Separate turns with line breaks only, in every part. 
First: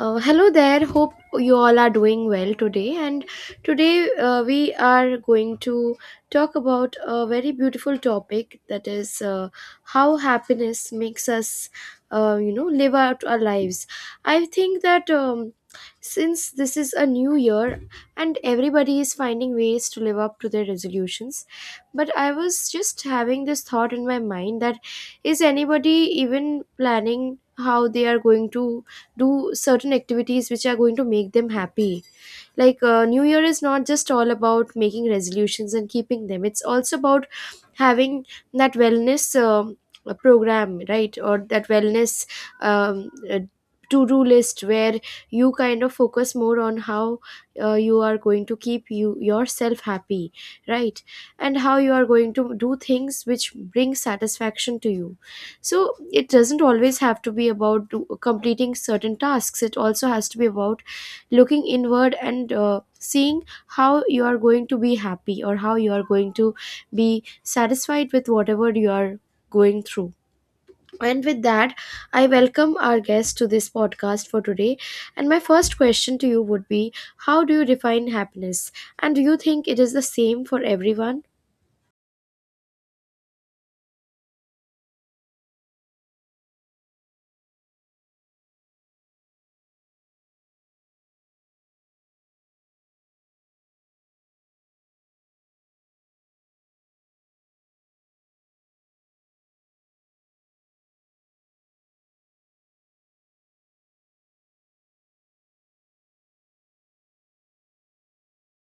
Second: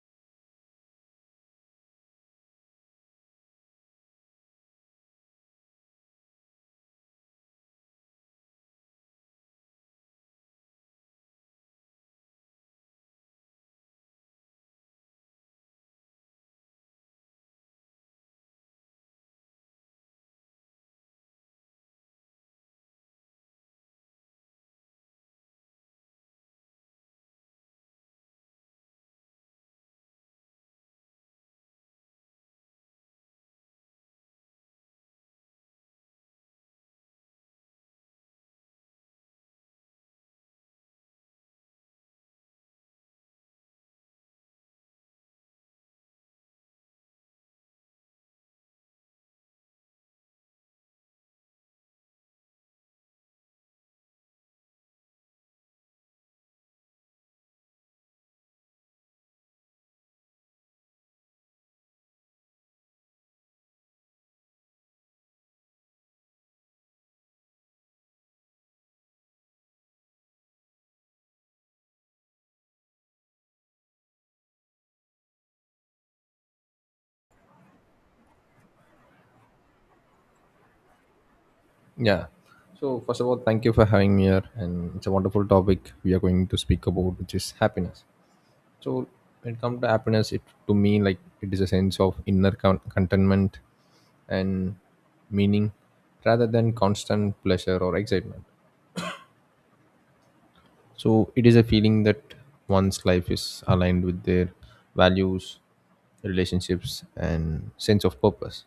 Hello there. Hope you all are doing well today. And today we are going to talk about a very beautiful topic, that is how happiness makes us, you know, live out our lives. I think that since this is a new year and everybody is finding ways to live up to their resolutions, but I was just having this thought in my mind that is anybody even planning how they are going to do certain activities which are going to make them happy. Like new year is not just all about making resolutions and keeping them, it's also about having that wellness program, right? Or that wellness um, uh, to-do list where you kind of focus more on how you are going to keep you yourself happy, right? And how you are going to do things which bring satisfaction to you. So it doesn't always have to be about completing certain tasks, it also has to be about looking inward and seeing how you are going to be happy or how you are going to be satisfied with whatever you are going through. And with that, I welcome our guest to this podcast for today, and my first question to you would be, how do you define happiness, and do you think it is the same for everyone?
Yeah. So first of all, thank you for having me here, and it's a wonderful topic we are going to speak about, which is happiness. So when it comes to happiness, it to me like it is a sense of inner contentment and meaning, rather than constant pleasure or excitement. So it is a feeling that one's life is aligned with their values, relationships, and sense of purpose.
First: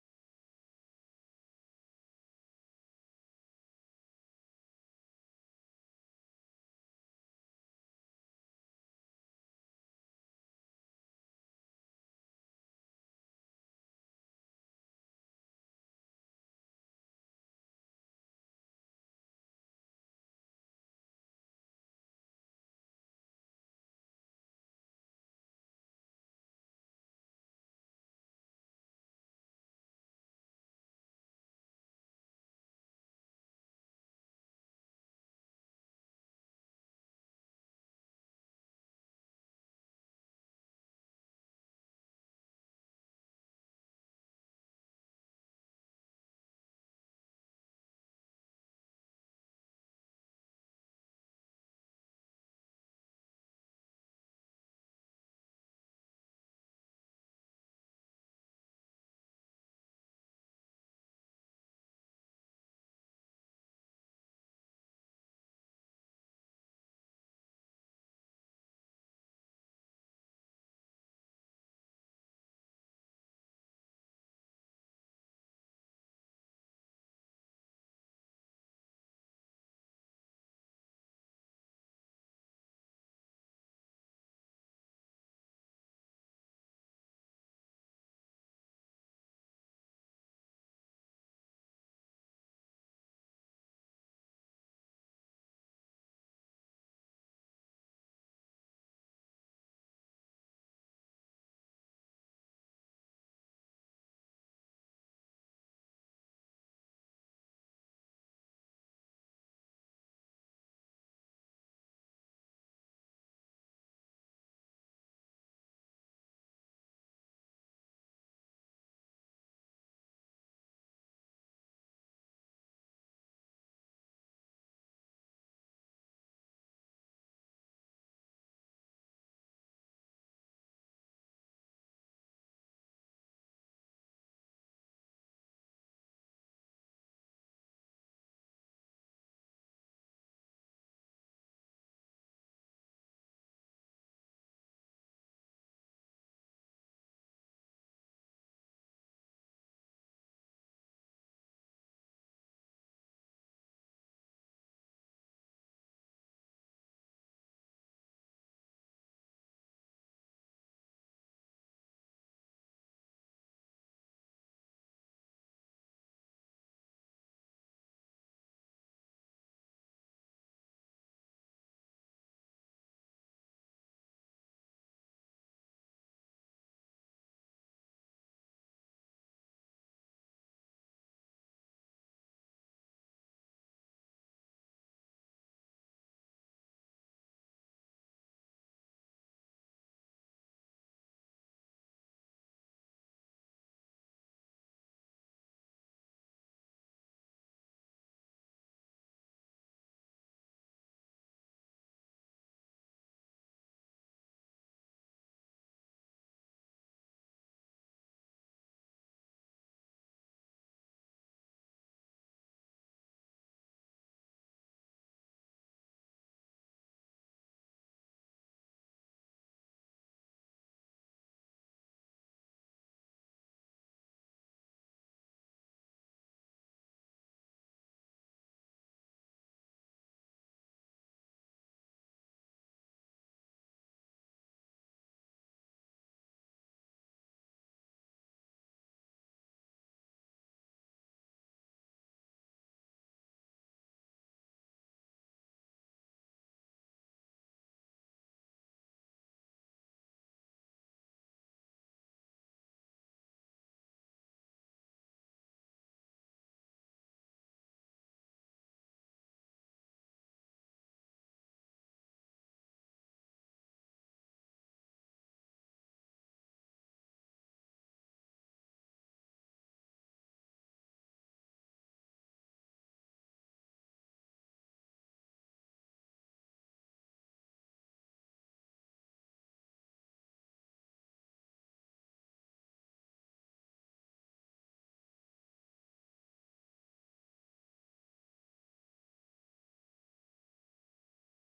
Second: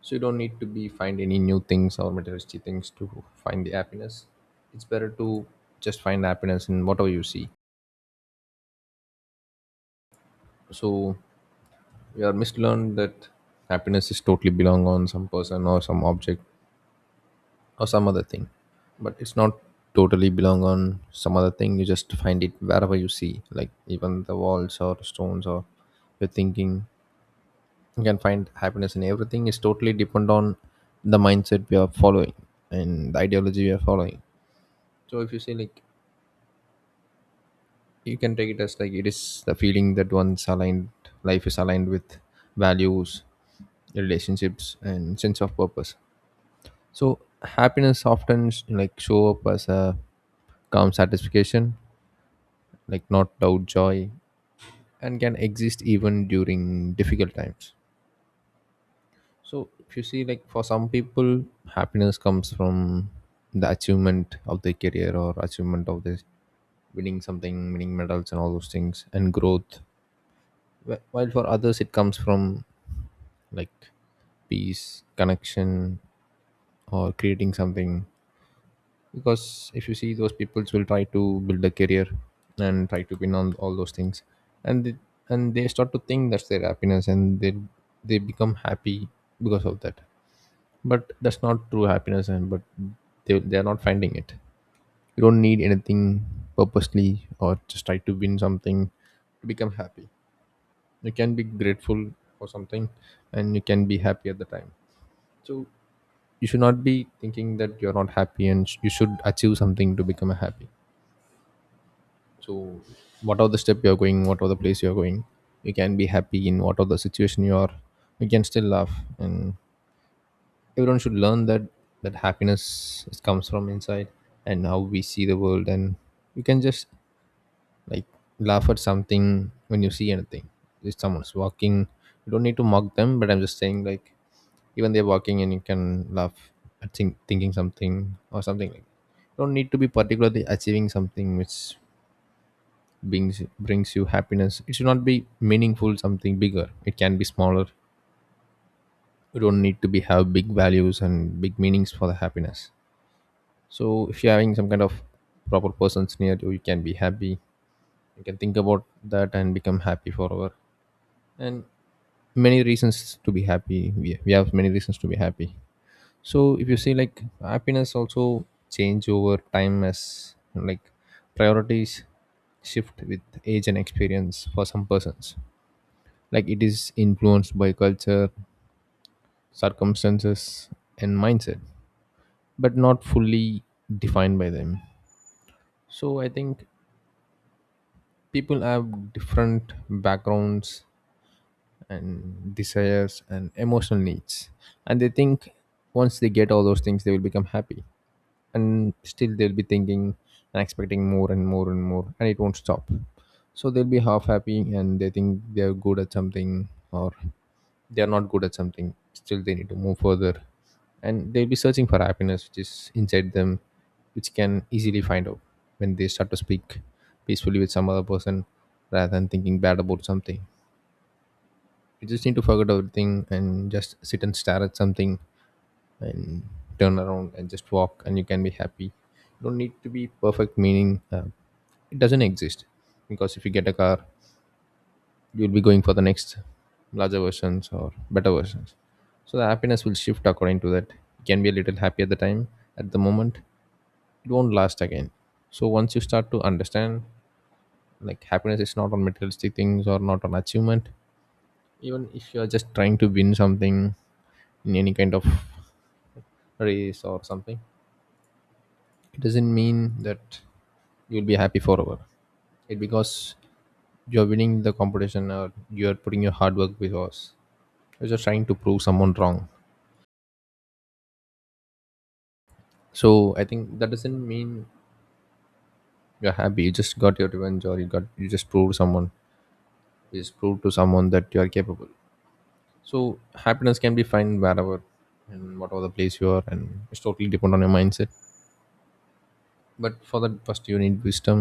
So you don't need to be find any new things or materialistic things to find the happiness. It's better to just find happiness in whatever you see. So we are mislearned that happiness is totally belong on some person or some object or some other thing, but it's not totally belong on some other thing. You just find it wherever you see, like even the walls or stones or your thinking. You can find happiness in everything, is totally depend on the mindset we are following and the ideology we are following. So if you say like you can take it as like it is the feeling that one's aligned life is aligned with values, relationships and sense of purpose. So happiness often like show up as a calm satisfaction, like not doubt joy, and can exist even during difficult times. So if you see like for some people, happiness comes from the achievement of their career or achievement of this, winning something, winning medals and all those things, and growth. While for others it comes from like peace connection or creating something, because if you see those people will try to build a career and try to win on all those things, and they, and they start to think that's their happiness, and they become happy because of that. But that's not true happiness, and but they are not finding it. You don't need anything purposely or just try to win something to become happy. You can be grateful for something and you can be happy at the time. So you should not be thinking that you're not happy and you should achieve something to become happy. So whatever the step you're going, whatever the place you're going, you can be happy in whatever the situation you are. You can still laugh, and everyone should learn that that happiness is- comes from inside and how we see the world. And you can just like laugh at something when you see anything. If someone's walking, you don't need to mock them, but I'm just saying like even they're walking and you can laugh at thinking something or something. Like you don't need to be particularly achieving something which brings you happiness. It should not be meaningful something bigger, it can be smaller. You don't need to be have big values and big meanings for the happiness. So if you're having some kind of proper persons near you, you can be happy. You can think about that and become happy forever. And many reasons to be happy, we have many reasons to be happy. So if you see like happiness also change over time as like priorities shift with age and experience. For some persons, like it is influenced by culture, circumstances, and mindset, but not fully defined by them. So I think people have different backgrounds and desires and emotional needs, and they think once they get all those things they will become happy. And still they'll be thinking and expecting more and more and more, and it won't stop. So they'll be half happy and they think they're good at something or they're not good at something, still they need to move further. And they'll be searching for happiness which is inside them, which can easily find out when they start to speak peacefully with some other person rather than thinking bad about something. You just need to forget everything and just sit and stare at something, and turn around and just walk, and you can be happy. You don't need to be perfect meaning, it doesn't exist. Because if you get a car, you'll be going for the next larger versions or better versions. So the happiness will shift according to that. You can be a little happy at the time, at the moment, it won't last again. So once you start to understand like happiness is not on materialistic things or not on achievement. Even if you are just trying to win something in any kind of race or something, it doesn't mean that you'll be happy forever. It because you're winning the competition or you're putting your hard work, because you're just trying to prove someone wrong. So I think that doesn't mean you're happy. You just got your revenge, or you got, you just proved someone, you just proved to someone that you are capable. So happiness can be found wherever and whatever the place you are, and it's totally depend on your mindset. But for that, first you need wisdom.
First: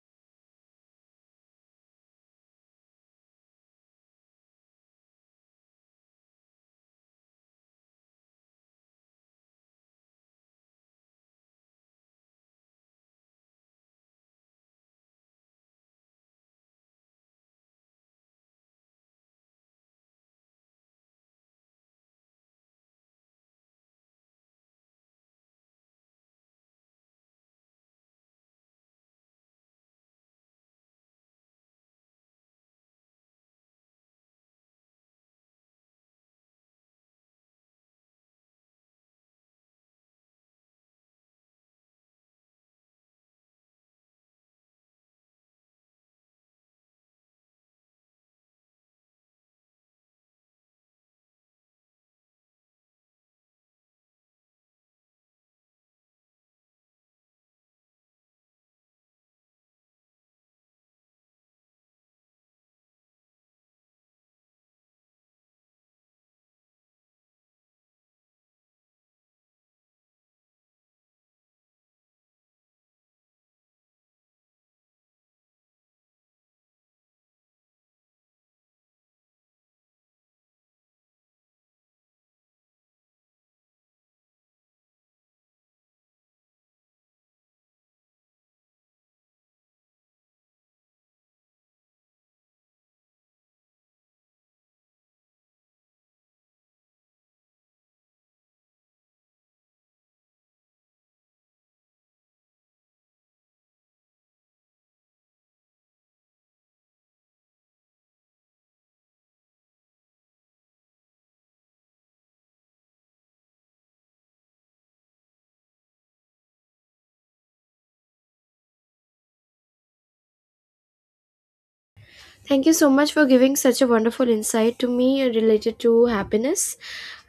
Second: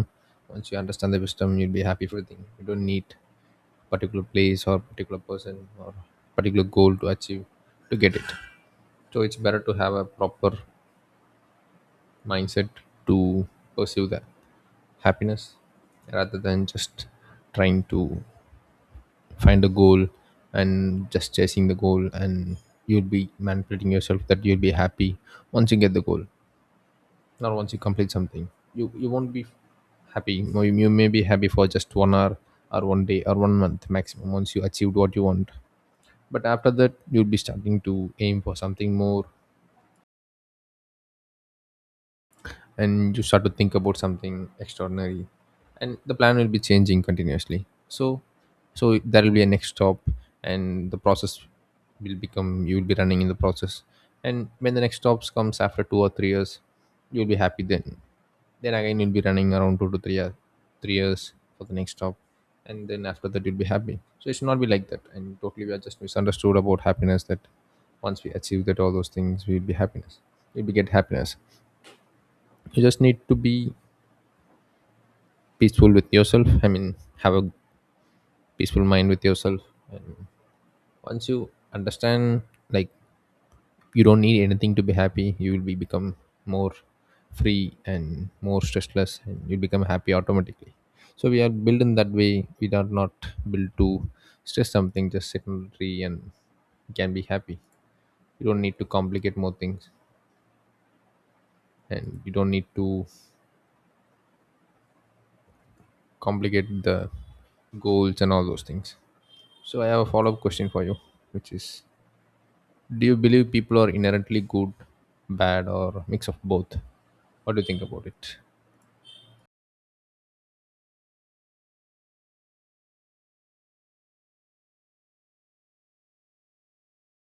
Once you understand the wisdom, you'll be happy for everything. You don't need particular place or particular person or particular goal to achieve to get it. So it's better to have a proper mindset to pursue that happiness rather than just trying to find a goal and just chasing the goal. And you'll be manipulating yourself that you'll be happy once you get the goal. Not once you complete something, you won't be happy. You may be happy for just 1 hour or 1 day or 1 month maximum once you achieved what you want. But after that you'll be starting to aim for something more, and you start to think about something extraordinary, and the plan will be changing continuously. So so there will be a next stop, and the process will become, you will be running in the process. And when the next stops comes after 2 or 3 years, you'll be happy then. Then again, you'll be running around 2 to 3 years, 3 years for the next job, and then after that you'll be happy. So it should not be like that. And totally, we are just misunderstood about happiness. That once we achieve that all those things, we'll be happiness. We will be get happiness. You just need to be peaceful with yourself. I mean, have a peaceful mind with yourself. And once you understand, like you don't need anything to be happy, you will be become more free and more stressless, and you become happy automatically. So we are built in that way. We are not built to stress something. Just sit on a tree and can be happy. You don't need to complicate more things, and you don't need to complicate the goals and all those things. So I have a follow-up question for you, which is, do you believe people are inherently good, bad, or mix of both? What do you think about it?
Thank you so much for giving such a wonderful insight to me related to happiness.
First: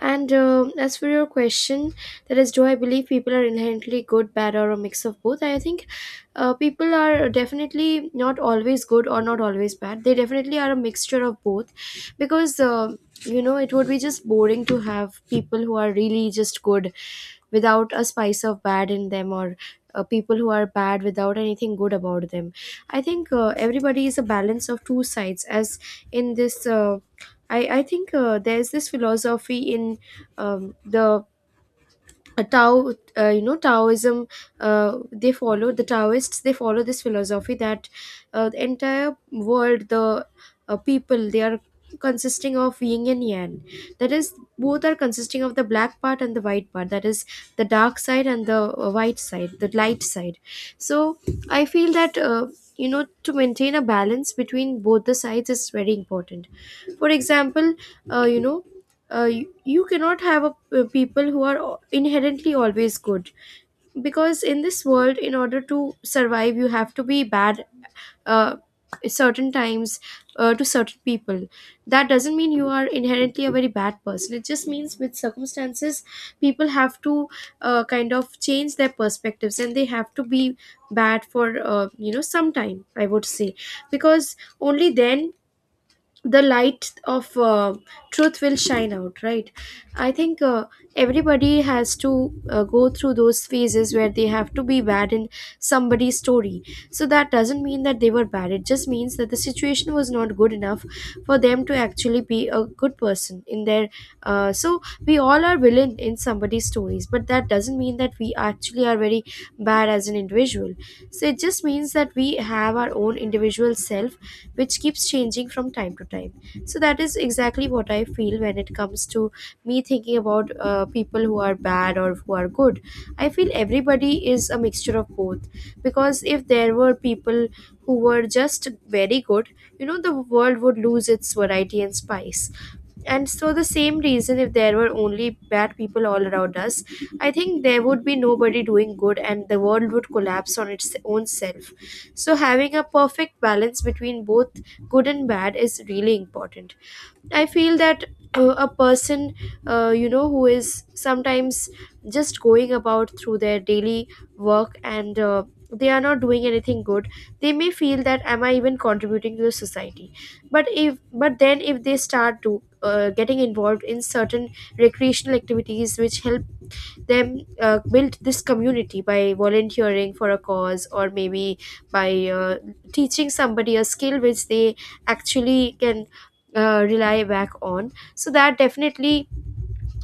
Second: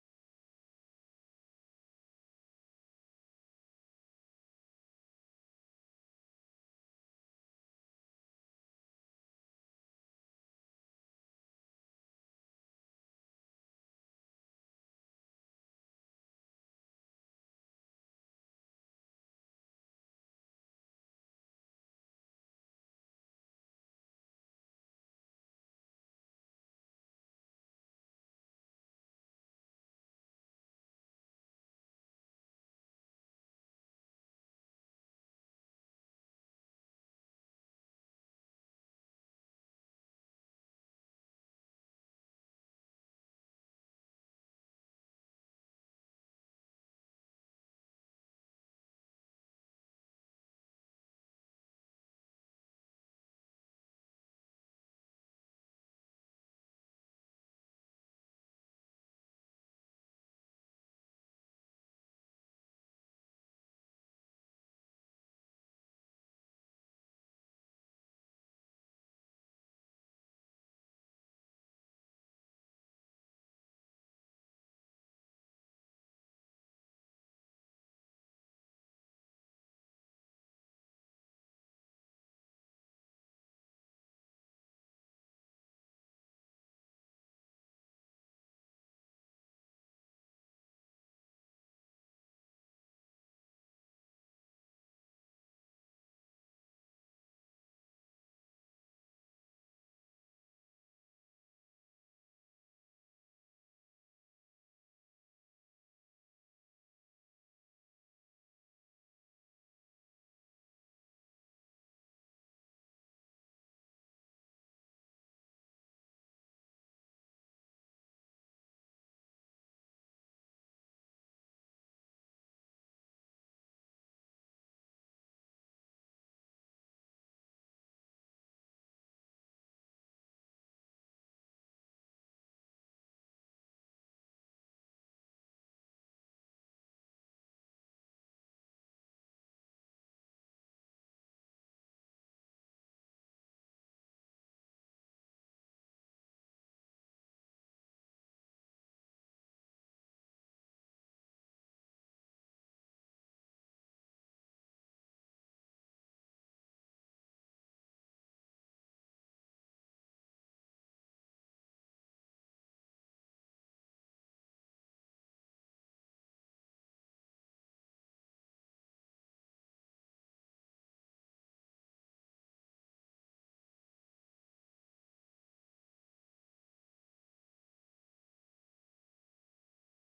And as for your question, that is, do I believe people are inherently good, bad, or a mix of both? I think people are definitely not always good or not always bad. They definitely are a mixture of both because, you know, it would be just boring to have people who are really just good without a spice of bad in them, or people who are bad without anything good about them. I think everybody is a balance of two sides, as in this. I think there's this philosophy in the a Tao, you know, Taoism, they follow the Taoists. They follow this philosophy that the entire world, the people, they are consisting of yin and yang. That is, both are consisting of the black part and the white part. That is, the dark side and the white side, the light side. So I feel that. You know, to maintain a balance between both the sides is very important. For example, you know, you cannot have a, people who are inherently always good, because in this world, in order to survive you have to be bad uh, certain times to certain people. That doesn't mean you are inherently a very bad person, it just means with circumstances people have to kind of change their perspectives and they have to be bad for you know, some time, I would say, because only then the light of truth will shine out, right? I think everybody has to go through those phases where they have to be bad in somebody's story. So that doesn't mean that they were bad, it just means that the situation was not good enough for them to actually be a good person in their so we all are villain in somebody's stories, but that doesn't mean that we actually are very bad as an individual. So it just means that we have our own individual self which keeps changing from time to time. So that is exactly what I feel when it comes to me thinking about people who are bad or who are good. I feel everybody is a mixture of both, because if there were people who were just very good, you know, the world would lose its variety and spice. And so the same reason, if there were only bad people all around us, I think there would be nobody doing good and the world would collapse on its own self. So, having a perfect balance between both good and bad is really important. I feel that a person, you know, who is sometimes just going about through their daily work, and they are not doing anything good, they may feel that am I even contributing to the society. But if but then if they start to getting involved in certain recreational activities which help them built this community by volunteering for a cause, or maybe by teaching somebody a skill which they actually can rely back on, so that definitely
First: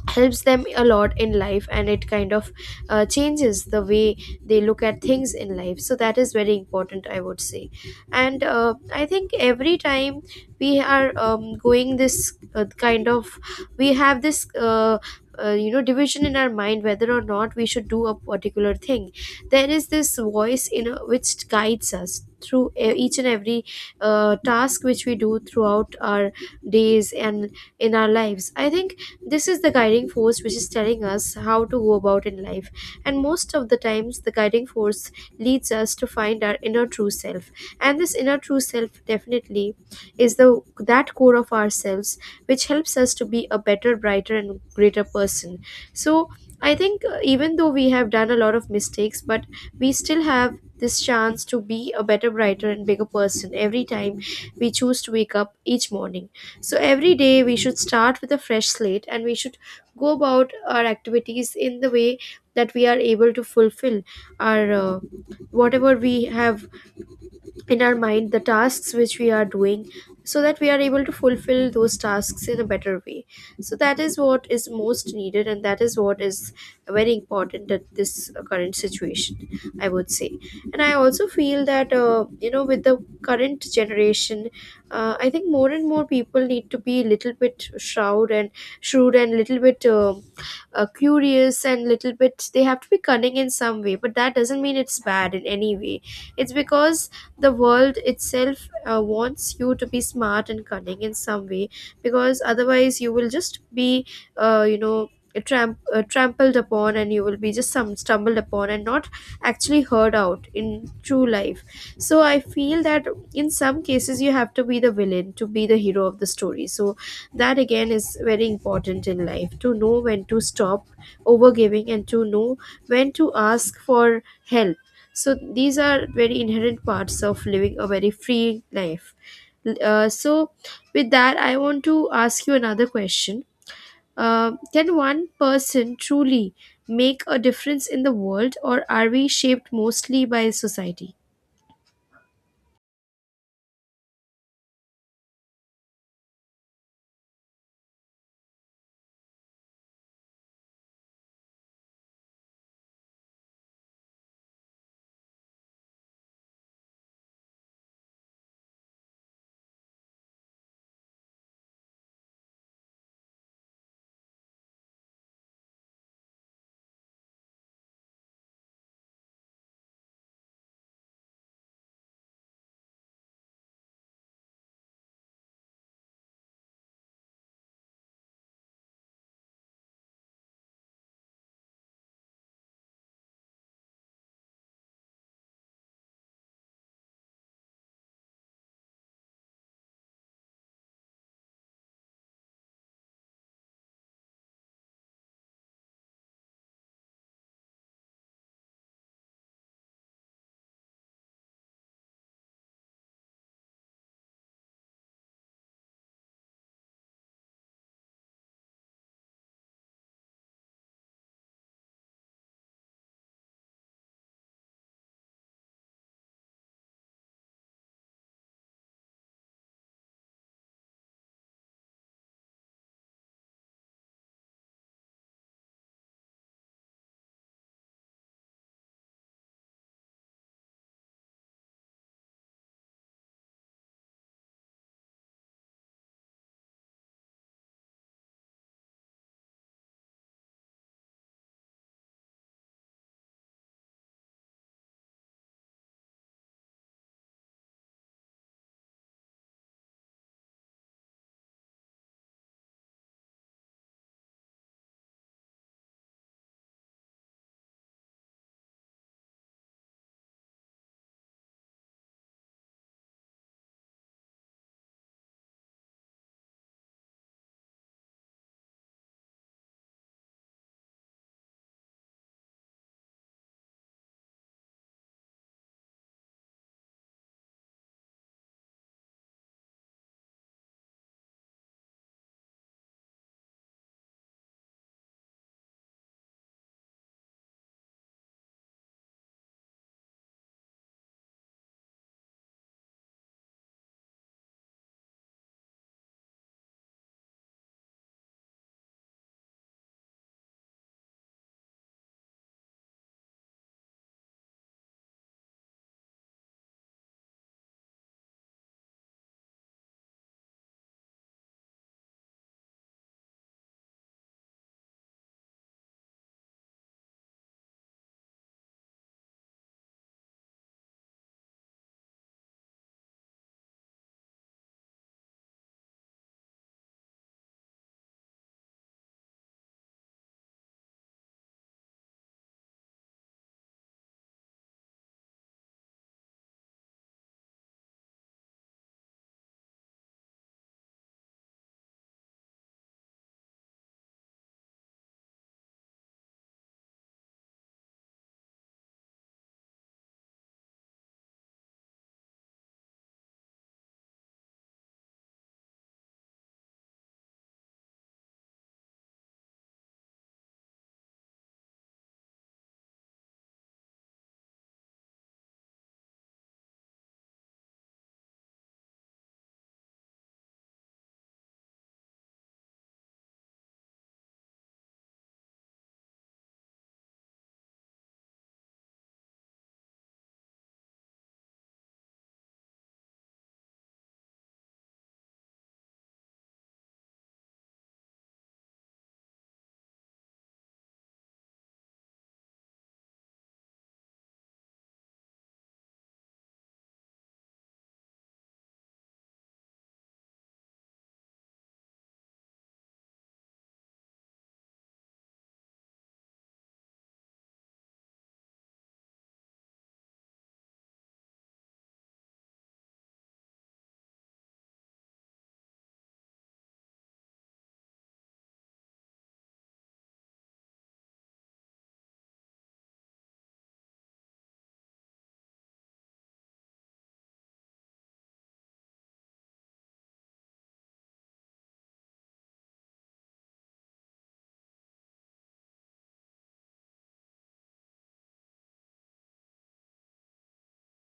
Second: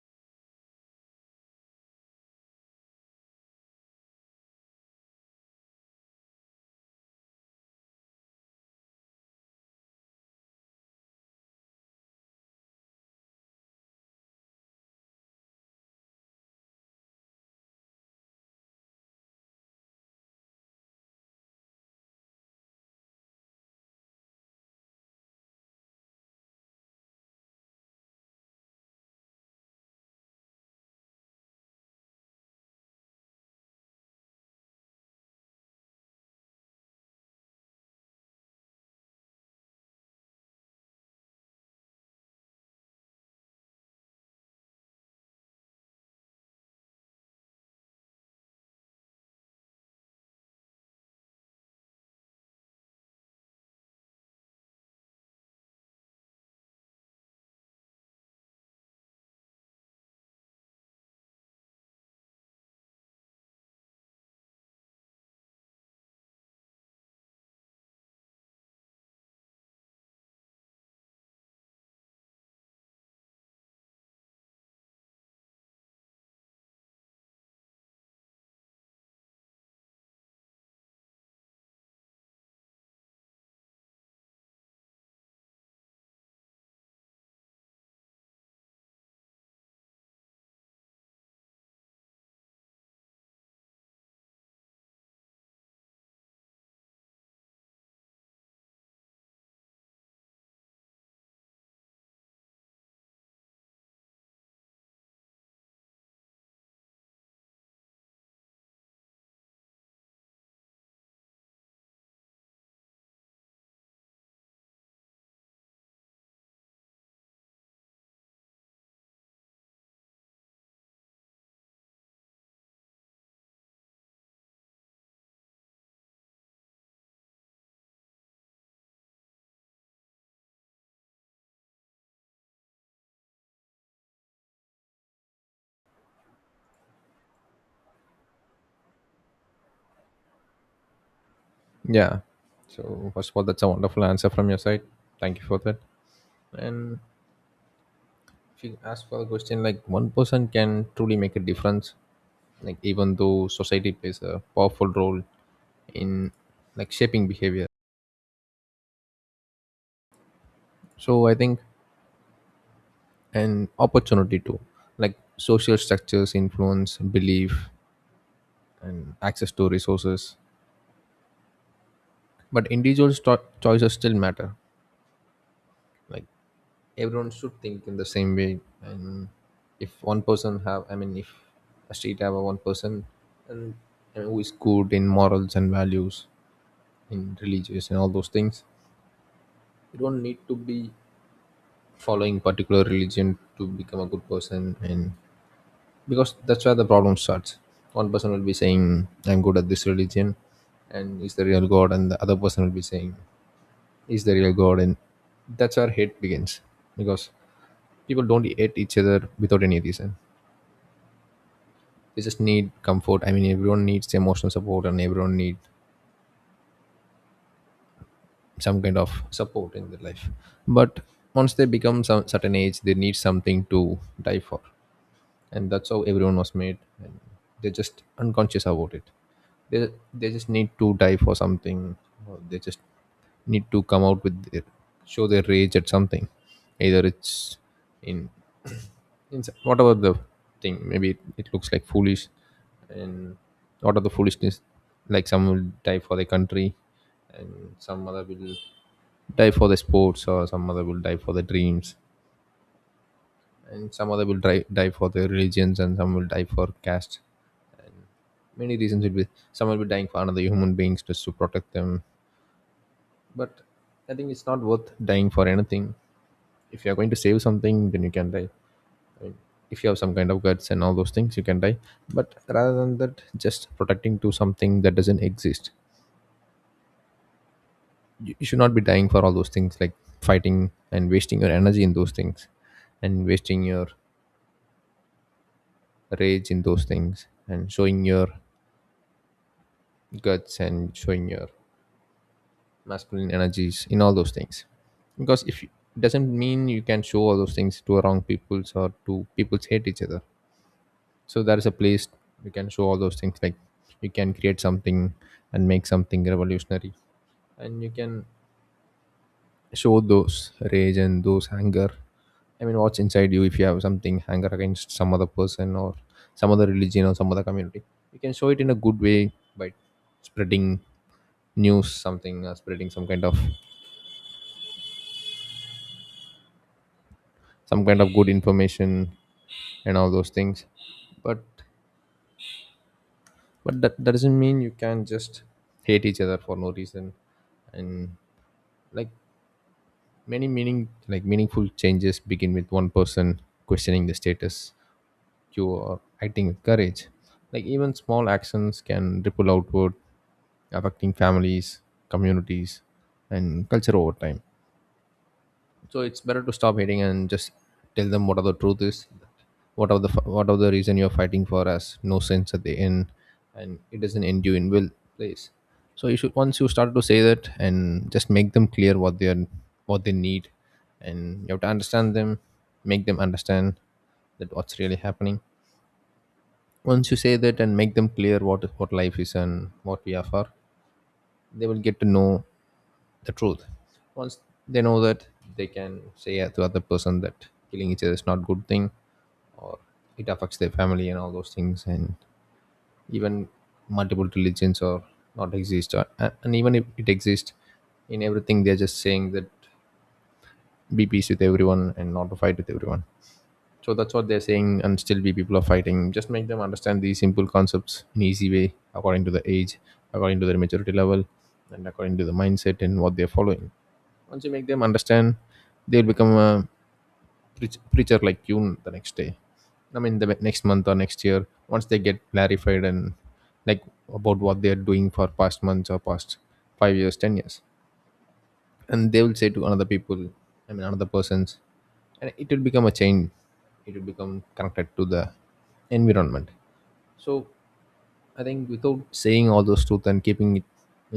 helps them a lot in life and it kind of changes the way they look at things in life. So that is very important, I would say. And I think every time we are going this kind of, we have this you know, division in our mind whether or not we should do a particular thing, there is this voice in a, which guides us through each and every task which we do throughout our days and in our lives. I think this is the guiding force which is telling us how to go about in life. And most of the times, the guiding force leads us to find our inner true self. And this inner true self definitely is the that core of ourselves which helps us to be a better, brighter, and greater person. So I think even though we have done a lot of mistakes, but we still have this chance to be a better, brighter, and bigger person every time we choose to wake up each morning. So every day we should start with a fresh slate and we should go about our activities in the way that we are able to fulfill our whatever we have in our mind, the tasks which we are doing, so that we are able to fulfill those tasks in a better way. So that is what is most needed, and that is what is very important at this current situation, I would say. And I also feel that you know, with the current generation, I think more and more people need to be a little bit shrewd and little bit curious, and little bit they have to be cunning in some way, but that doesn't mean it's bad in any way. It's because the world itself wants you to be smart and cunning in some way, because otherwise you will just be you know, trampled upon, and you will be just some stumbled upon and not actually heard out in true life. So I feel that in some cases you have to be the villain to be the hero of the story. So that again is very important in life, to know when to stop overgiving and to know when to ask for help. So these are very inherent parts of living a very free life. So with that I want to ask you another question: can one person truly make a difference in the world, or are we shaped mostly by society?
Yeah. So first of all, that's a wonderful answer from your side. Thank you for that. And if you ask for the question, like one person can truly make a difference, like even though society plays a powerful role in like shaping behavior. So I think an opportunity too, like social structures influence belief and access to resources. But individual choices still matter. Like everyone should think in the same way. And if one person have, I mean, if a state have a one person, and I mean, who is good in morals and values, in religious and all those things. You don't need to be following particular religion to become a good person. And because that's where the problem starts. One person will be saying I'm good at this religion and is the real god, and the other person will be saying is the real god. And that's where hate begins. Because people don't hate each other without any reason, they just need comfort. I mean, everyone needs emotional support and everyone needs some kind of support in their life. But once they become some certain age, they need something to die for. And that's how everyone was made. And they're just unconscious about it. They just need to die for something, or they just need to come out with show their rage at something. Either it's in, it's whatever the thing, maybe it looks like foolish. And what are the foolishness? Like some will die for their country, and some other will die for the sports, or some other will die for their dreams, and some other will die for their religions, and some will die for caste. Many reasons will be, some will be dying for another human beings just to protect them. But I think it's not worth dying for anything. If you are going to save something, then you can die. If you have some kind of guts and all those things, you can die. But rather than that, just protecting to something that doesn't exist, you should not be dying for all those things, like fighting and wasting your energy in those things, and wasting your rage in those things, and showing your guts and showing your masculine energies in all those things. Because if it doesn't mean you can show all those things to wrong peoples or to people's hate each other. So there is a place you can show all those things, like you can create something and make something revolutionary, and you can show those rage and those anger. I mean, what's inside you, if you have something anger against some other person or some other religion or some other community, you can show it in a good way by spreading news, something spreading some kind of, some kind of good information and all those things. but but that doesn't mean you can just hate each other for no reason. And like Many meaning like meaningful changes begin with one person questioning the status quo or acting with courage. Like, even small actions can ripple outward, affecting families, communities, and culture over time. So it's better to stop hating and just tell them what are the truth is, what are the, what are the reason you're fighting for has no sense at the end, and it doesn't end you in will place. So you should, once you start to say that and just make them clear what they are, what they need, and you have to understand them, make them understand that what's really happening. Once you say that and make them clear what life is and what we are for, they will get to know the truth. Once they know that, they can say, yeah, to other person that killing each other is not good thing, or it affects their family and all those things, and even multiple religions or not exist or, and even if it exists in everything, they're just saying that be peace with everyone and not to fight with everyone. So that's what they're saying, and still be people are fighting. Just make them understand these simple concepts in easy way, according to the age, according to their maturity level, and according to the mindset and what they're following. Once you make them understand, they'll become a preacher like you the next day. I mean the next month or next year. Once they get clarified and, like, about what they're doing for past months or past 5 years, 10 years, and they will say to another people, I mean another persons, and it will become a chain. It will become connected to the environment. So I think without saying all those truth and keeping it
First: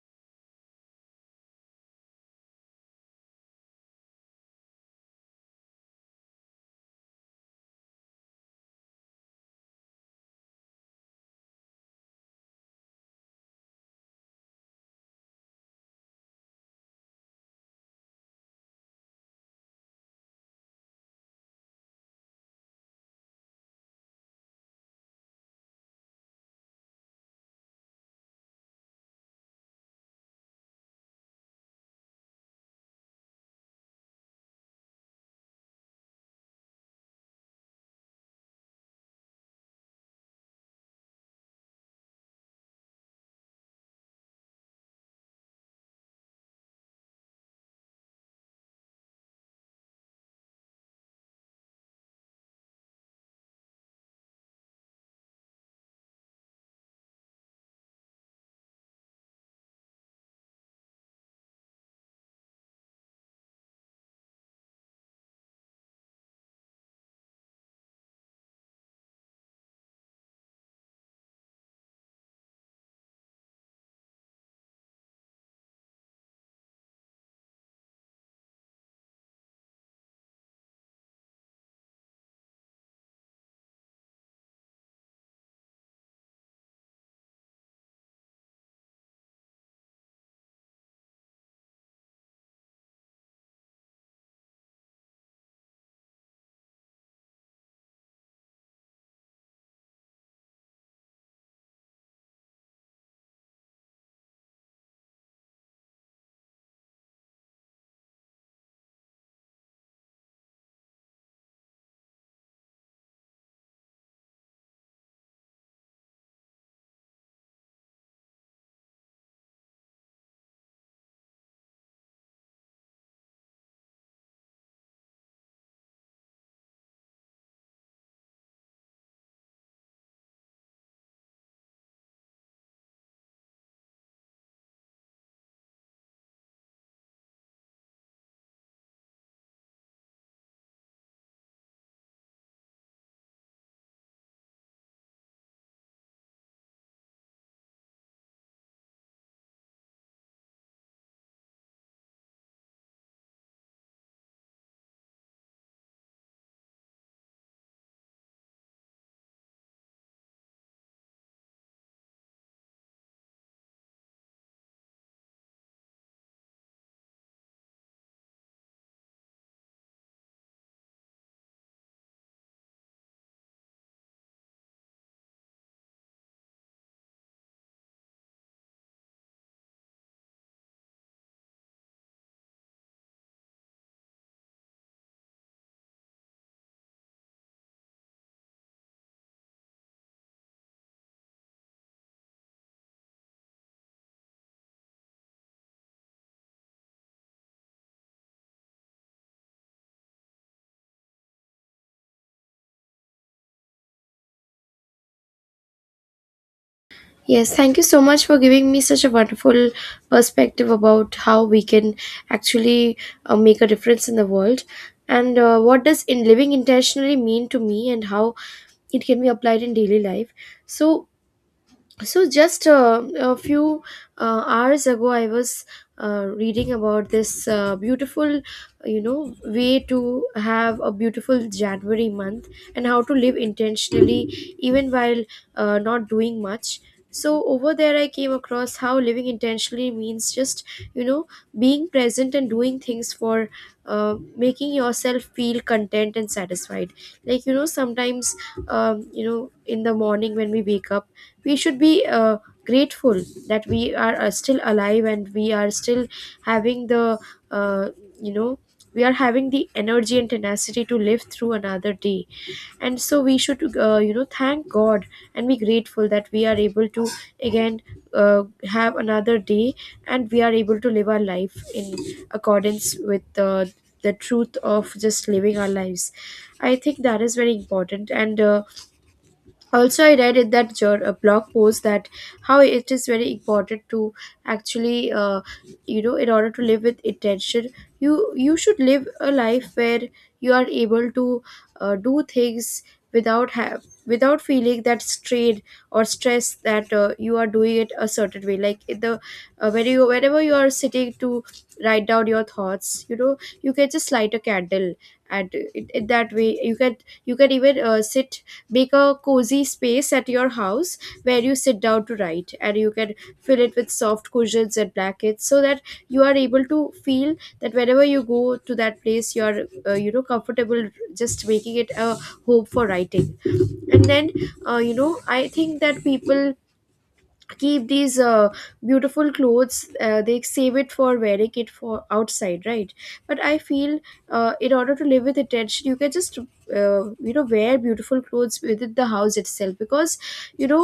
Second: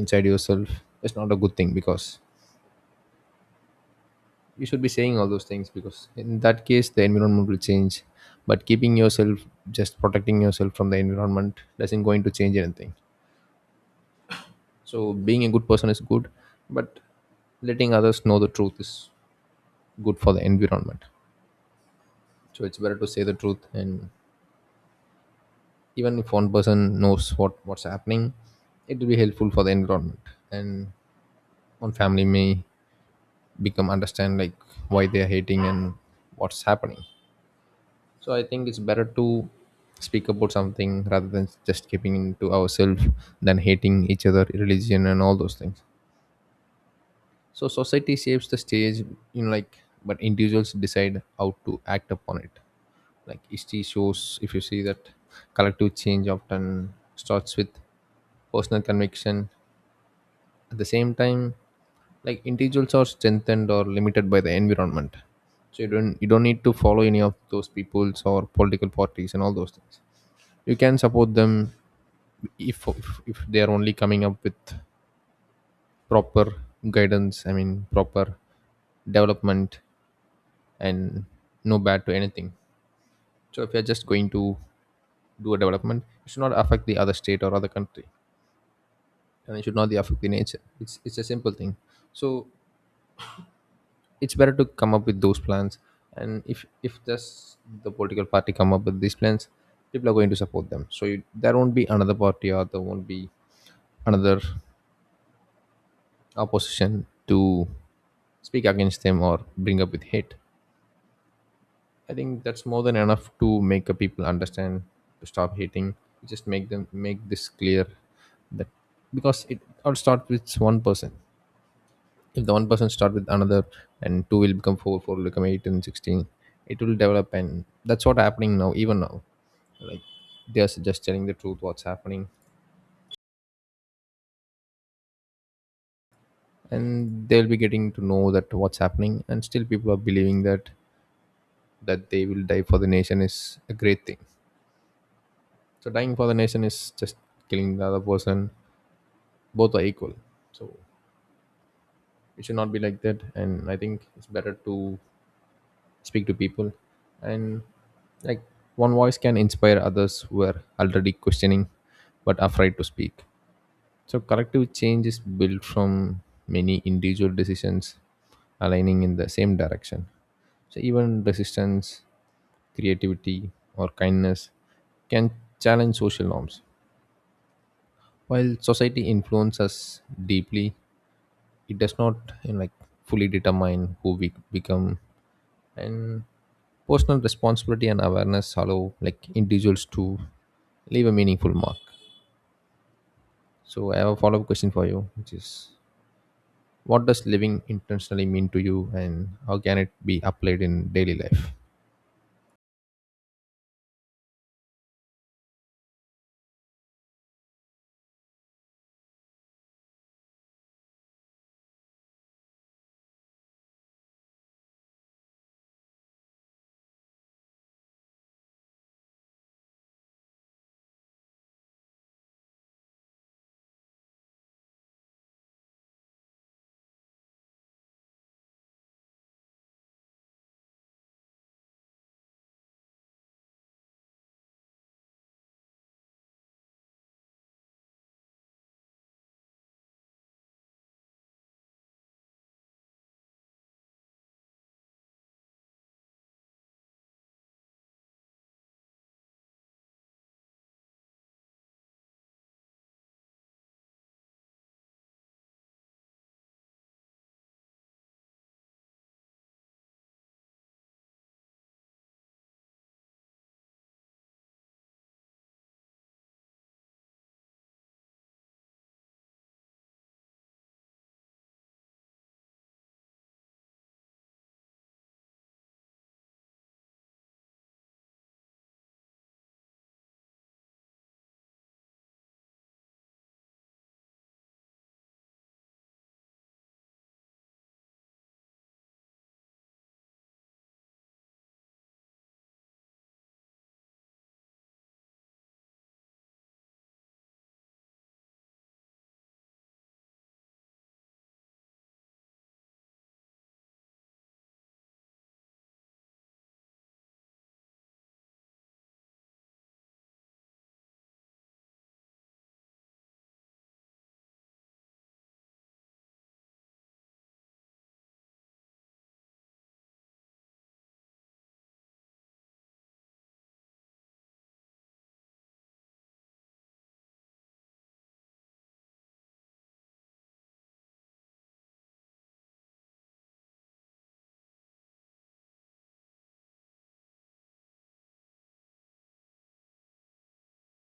inside yourself is not a good thing, because you should be saying all those things, because in that case the environment will change. But keeping yourself, just protecting yourself from the environment doesn't going to change anything. So being a good person is good, but letting others know the truth is good for the environment. So it's better to say the truth, and even if one person knows what's happening, it will be helpful for the environment, and one family may become understand, like, why they are hating and what's happening. So I think it's better to speak about something rather than just keeping into ourselves, than hating each other, religion and all those things. So society shapes the stage, you know, like, but individuals decide how to act upon it. Like, history shows, if you see that, collective change often starts with personal conviction. At the same time, like, individuals are strengthened or limited by the environment. So you don't need to follow any of those peoples or political parties and all those things. You can support them if they are only coming up with proper guidance I mean proper development and no bad to anything. So if you're just going to do a development, it should not affect the other state or other country, and it should not affect the nature. It's a simple thing. So it's better to come up with those plans, and if just the political party come up with these plans, people are going to support them. So there won't be another party, or there won't be another opposition to speak against them or bring up with hate. I think that's more than enough to make a people understand to stop hating. Just make them, make this clear, that because it all starts with one person. If the one person start with another, and two will become four, four will become eight and 16. It will develop, and that's what happening now, even now. Like, they're just telling the truth, what's happening, and they'll be getting to know that what's happening, and still people are believing that that they will die for the nation is a great thing. So dying for the nation is just killing the other person. Both are equal. So it should not be like that. And I think it's better to speak to people. And, like, one voice can inspire others who are already questioning but afraid to speak. So collective change is built from many individual decisions aligning in the same direction. So even resistance, creativity, or kindness can challenge social norms. While society influences us deeply, it does not, you know, like, fully determine who we become, and personal responsibility and awareness allow, like, individuals to leave a meaningful mark. So I have a follow-up question for you, which is, what does living intentionally mean to you, and how can it be applied in daily life?
Yes, thank you so much for giving me such a wonderful perspective about how we can actually make a difference in the world. And what does in living intentionally mean to me and how it can be applied in daily life. So so just a few hours ago I was reading about this beautiful way to have a beautiful January month and how to live intentionally even while not doing much. So over there I came across how living intentionally means just, you know being present and doing things for, making yourself feel content and satisfied. Like, sometimes in the morning when we wake up we should be grateful that we are still alive and we are still having the uh, you know we are having the energy and tenacity to live through another day. And so we should, thank God and be grateful that we are able to again uh, have another day, and we are able to live our life in accordance with the truth of just living our lives. I think that is very important. And also I read in a blog post that how it is very important to actually you know, in order to live with intention, you should live a life where you are able to do things without feeling that strain or stress, that you are doing it a certain way. Like in the when you, whenever you are sitting to write down your thoughts, you know, you can just light a candle, and in that way you can, you can even sit, make a cozy space at your house where you sit down to write, and you can fill it with soft cushions and blankets so that you are able to feel that whenever you go to that place you are you know, comfortable, just making it a home for writing. And then, you know, I think that people keep these beautiful clothes, they save it for wearing it for outside, right? But I feel, in order to live with attention, you can just, you know, wear beautiful clothes within the house itself because, you know,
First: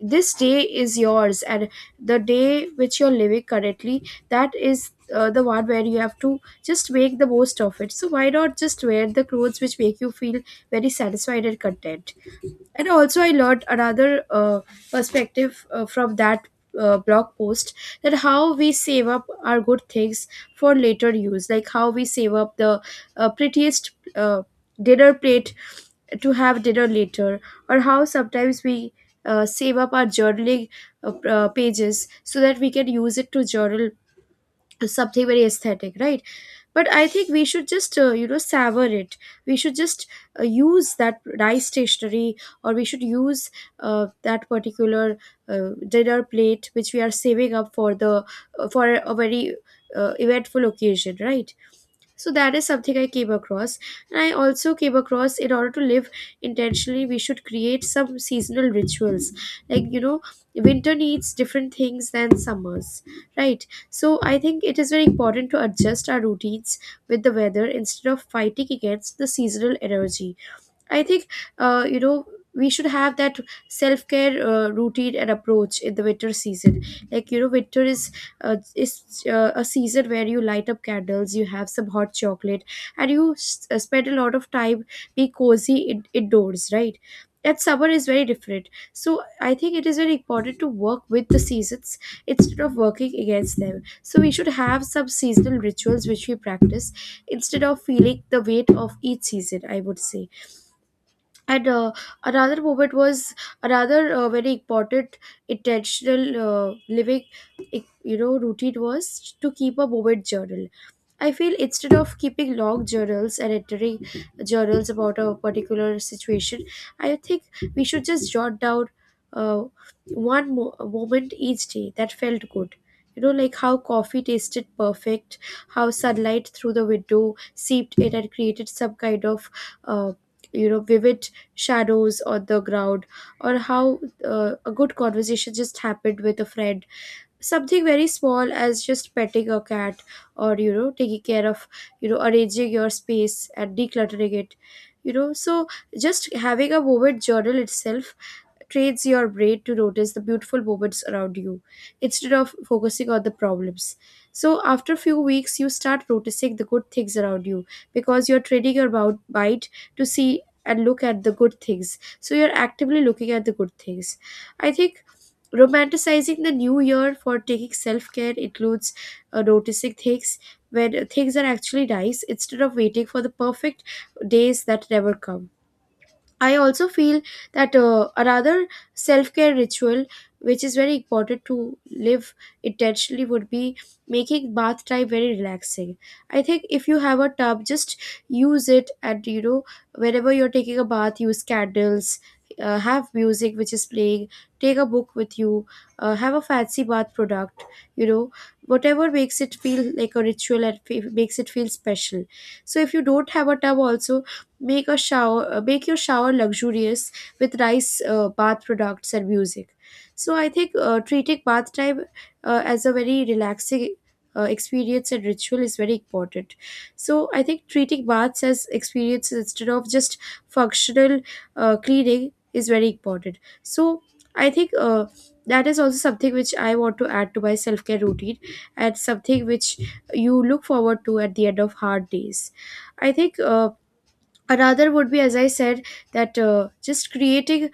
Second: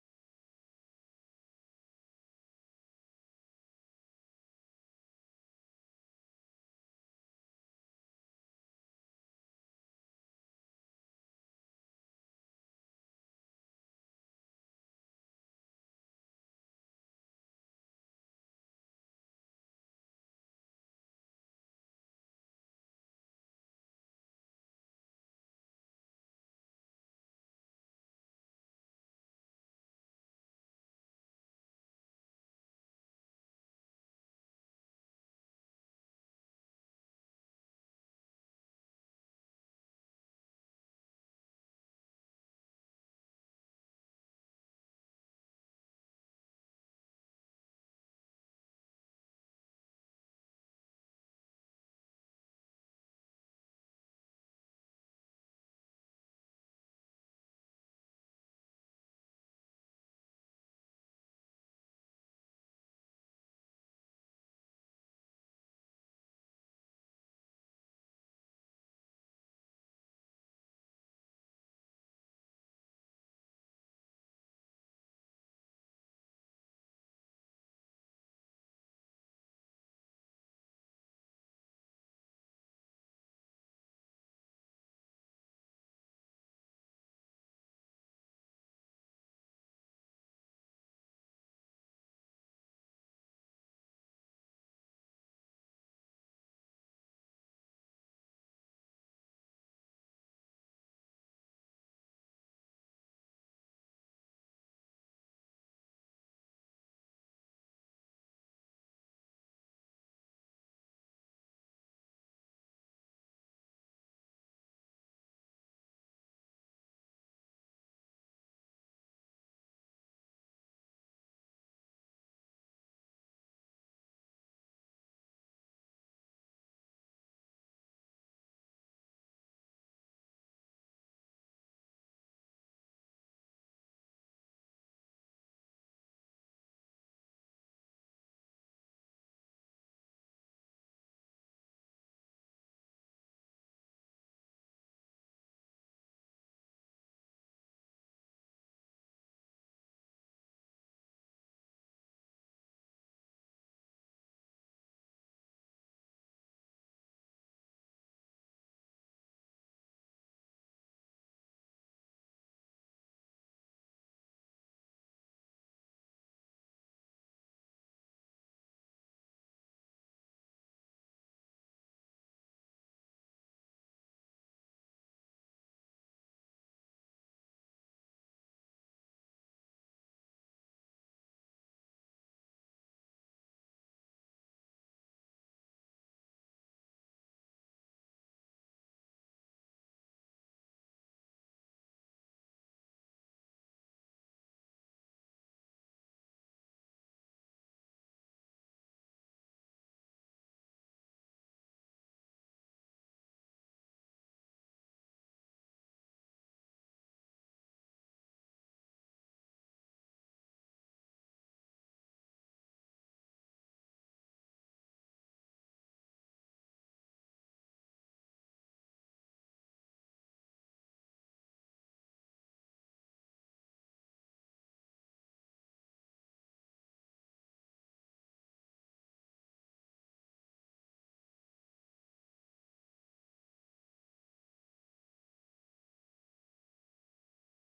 this day is yours, and the day which you're living currently, that is the one where you have to just make the most of it. So why not just wear the clothes which make you feel very satisfied and content? And also I learned another uh, perspective from that blog post, that how we save up our good things for later use. Like how we save up the prettiest dinner plate to have dinner later, or how sometimes we save up our journaling pages so that we can use it to journal something very aesthetic, right? But I think we should just, you know, savor it. We should just use that rice stationery, or we should use that particular dinner plate which we are saving up for the, for a very eventful occasion, right? So that is something I came across. And I also came across, in order to live intentionally, we should create some seasonal rituals. Like, you know, winter needs different things than summers, right? So I think it is very important to adjust our routines with the weather instead of fighting against the seasonal energy. I think, you know, we should have that self care routine and approach in the winter season. Like, you know, winter is a season where you light up candles, you have some hot chocolate, and you spend a lot of time be cozy indoors, right? And summer is very different. So I think it is very important to work with the seasons instead of working against them. So we should have some seasonal rituals which we practice instead of feeling the weight of each season, I would say. And another moment was, another very important intentional living, you know, routine was to keep a moment journal. I feel instead of keeping log journals and entering journals about a particular situation, I think we should just jot down uh, one moment each day that felt good. You know, like how coffee tasted perfect, how sunlight through the window seeped in and created some kind of, uh, you know, vivid shadows on the ground, or how a good conversation just happened with a friend, something very small as just petting a cat, or, you know, taking care of, you know, arranging your space and decluttering it, you know. So just having a moment journal itself trains your brain to notice the beautiful moments around you instead of focusing on the problems. So after a few weeks, you start noticing the good things around you because you're training your mind to see and look at the good things. So you're actively looking at the good things. I think romanticizing the new year for taking self-care includes noticing things when things are actually nice instead of waiting for the perfect days that never come. I also feel that a rather self care ritual, which is very important to live intentionally, would be making bath time very relaxing. I think if you have a tub, just use it, and, you know, whenever you're taking a bath, use candles. Have music which is playing, take a book with you, have a fancy bath product, you know, whatever makes it feel like a ritual and makes it feel special. So if you don't have a tub also, make a shower, make your shower luxurious with rice, bath products, and music. So I think treating bath time as a very relaxing experience and ritual is very important. So I think treating baths as experiences instead of just functional cleaning is very important. So I think, that is also something which I want to add to my self care routine, and something which you look forward to at the end of hard days, I think. Another would be, as I said, that just creating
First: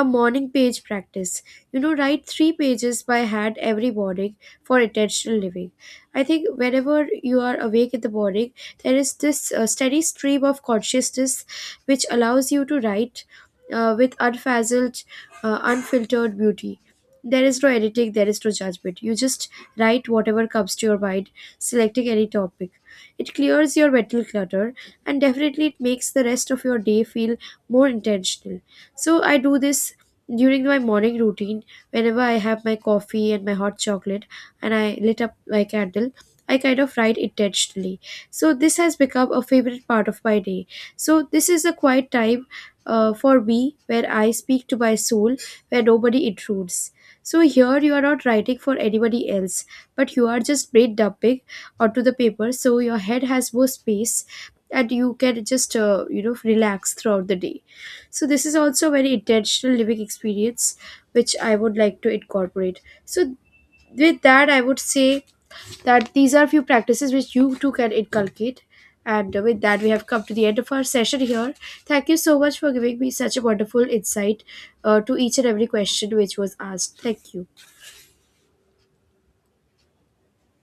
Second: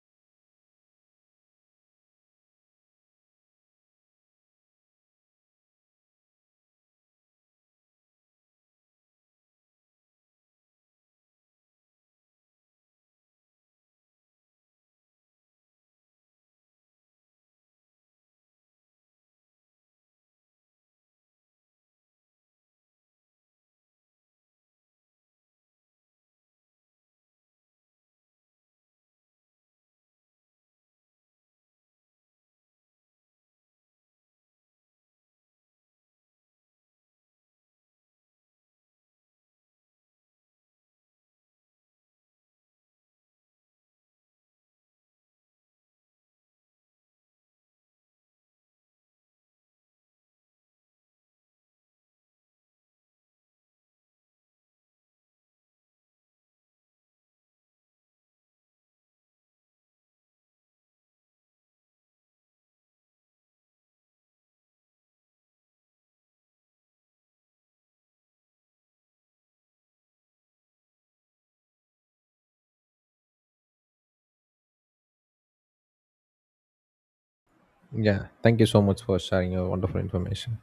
a morning page practice. You know, write 3 pages by hand every morning for intentional living. I think whenever you are awake in the morning, there is this steady stream of consciousness which allows you to write with unfazzled, unfiltered beauty. There is no editing, there is no judgment, you just write whatever comes to your mind, selecting any topic. It clears your mental clutter, and definitely it makes the rest of your day feel more intentional. So I do this during my morning routine. Whenever I have my coffee and my hot chocolate, and I lit up my candle, I kind of write intentionally. So this has become a favorite part of my day. So this is a quiet time for me, where I speak to my soul, where nobody intrudes. So here you are not writing for anybody else, but you are just brain dumping onto the paper so your head has more space and you can just, you know, relax throughout the day. So this is also a very intentional living experience, which I would like to incorporate. So with that, I would say that these are few practices which you too can inculcate. And with that, we have come to the end of our session here. Thank you so much for giving me such a wonderful insight to each and every question which was asked. Thank you.
Yeah, thank you so much for sharing your wonderful information.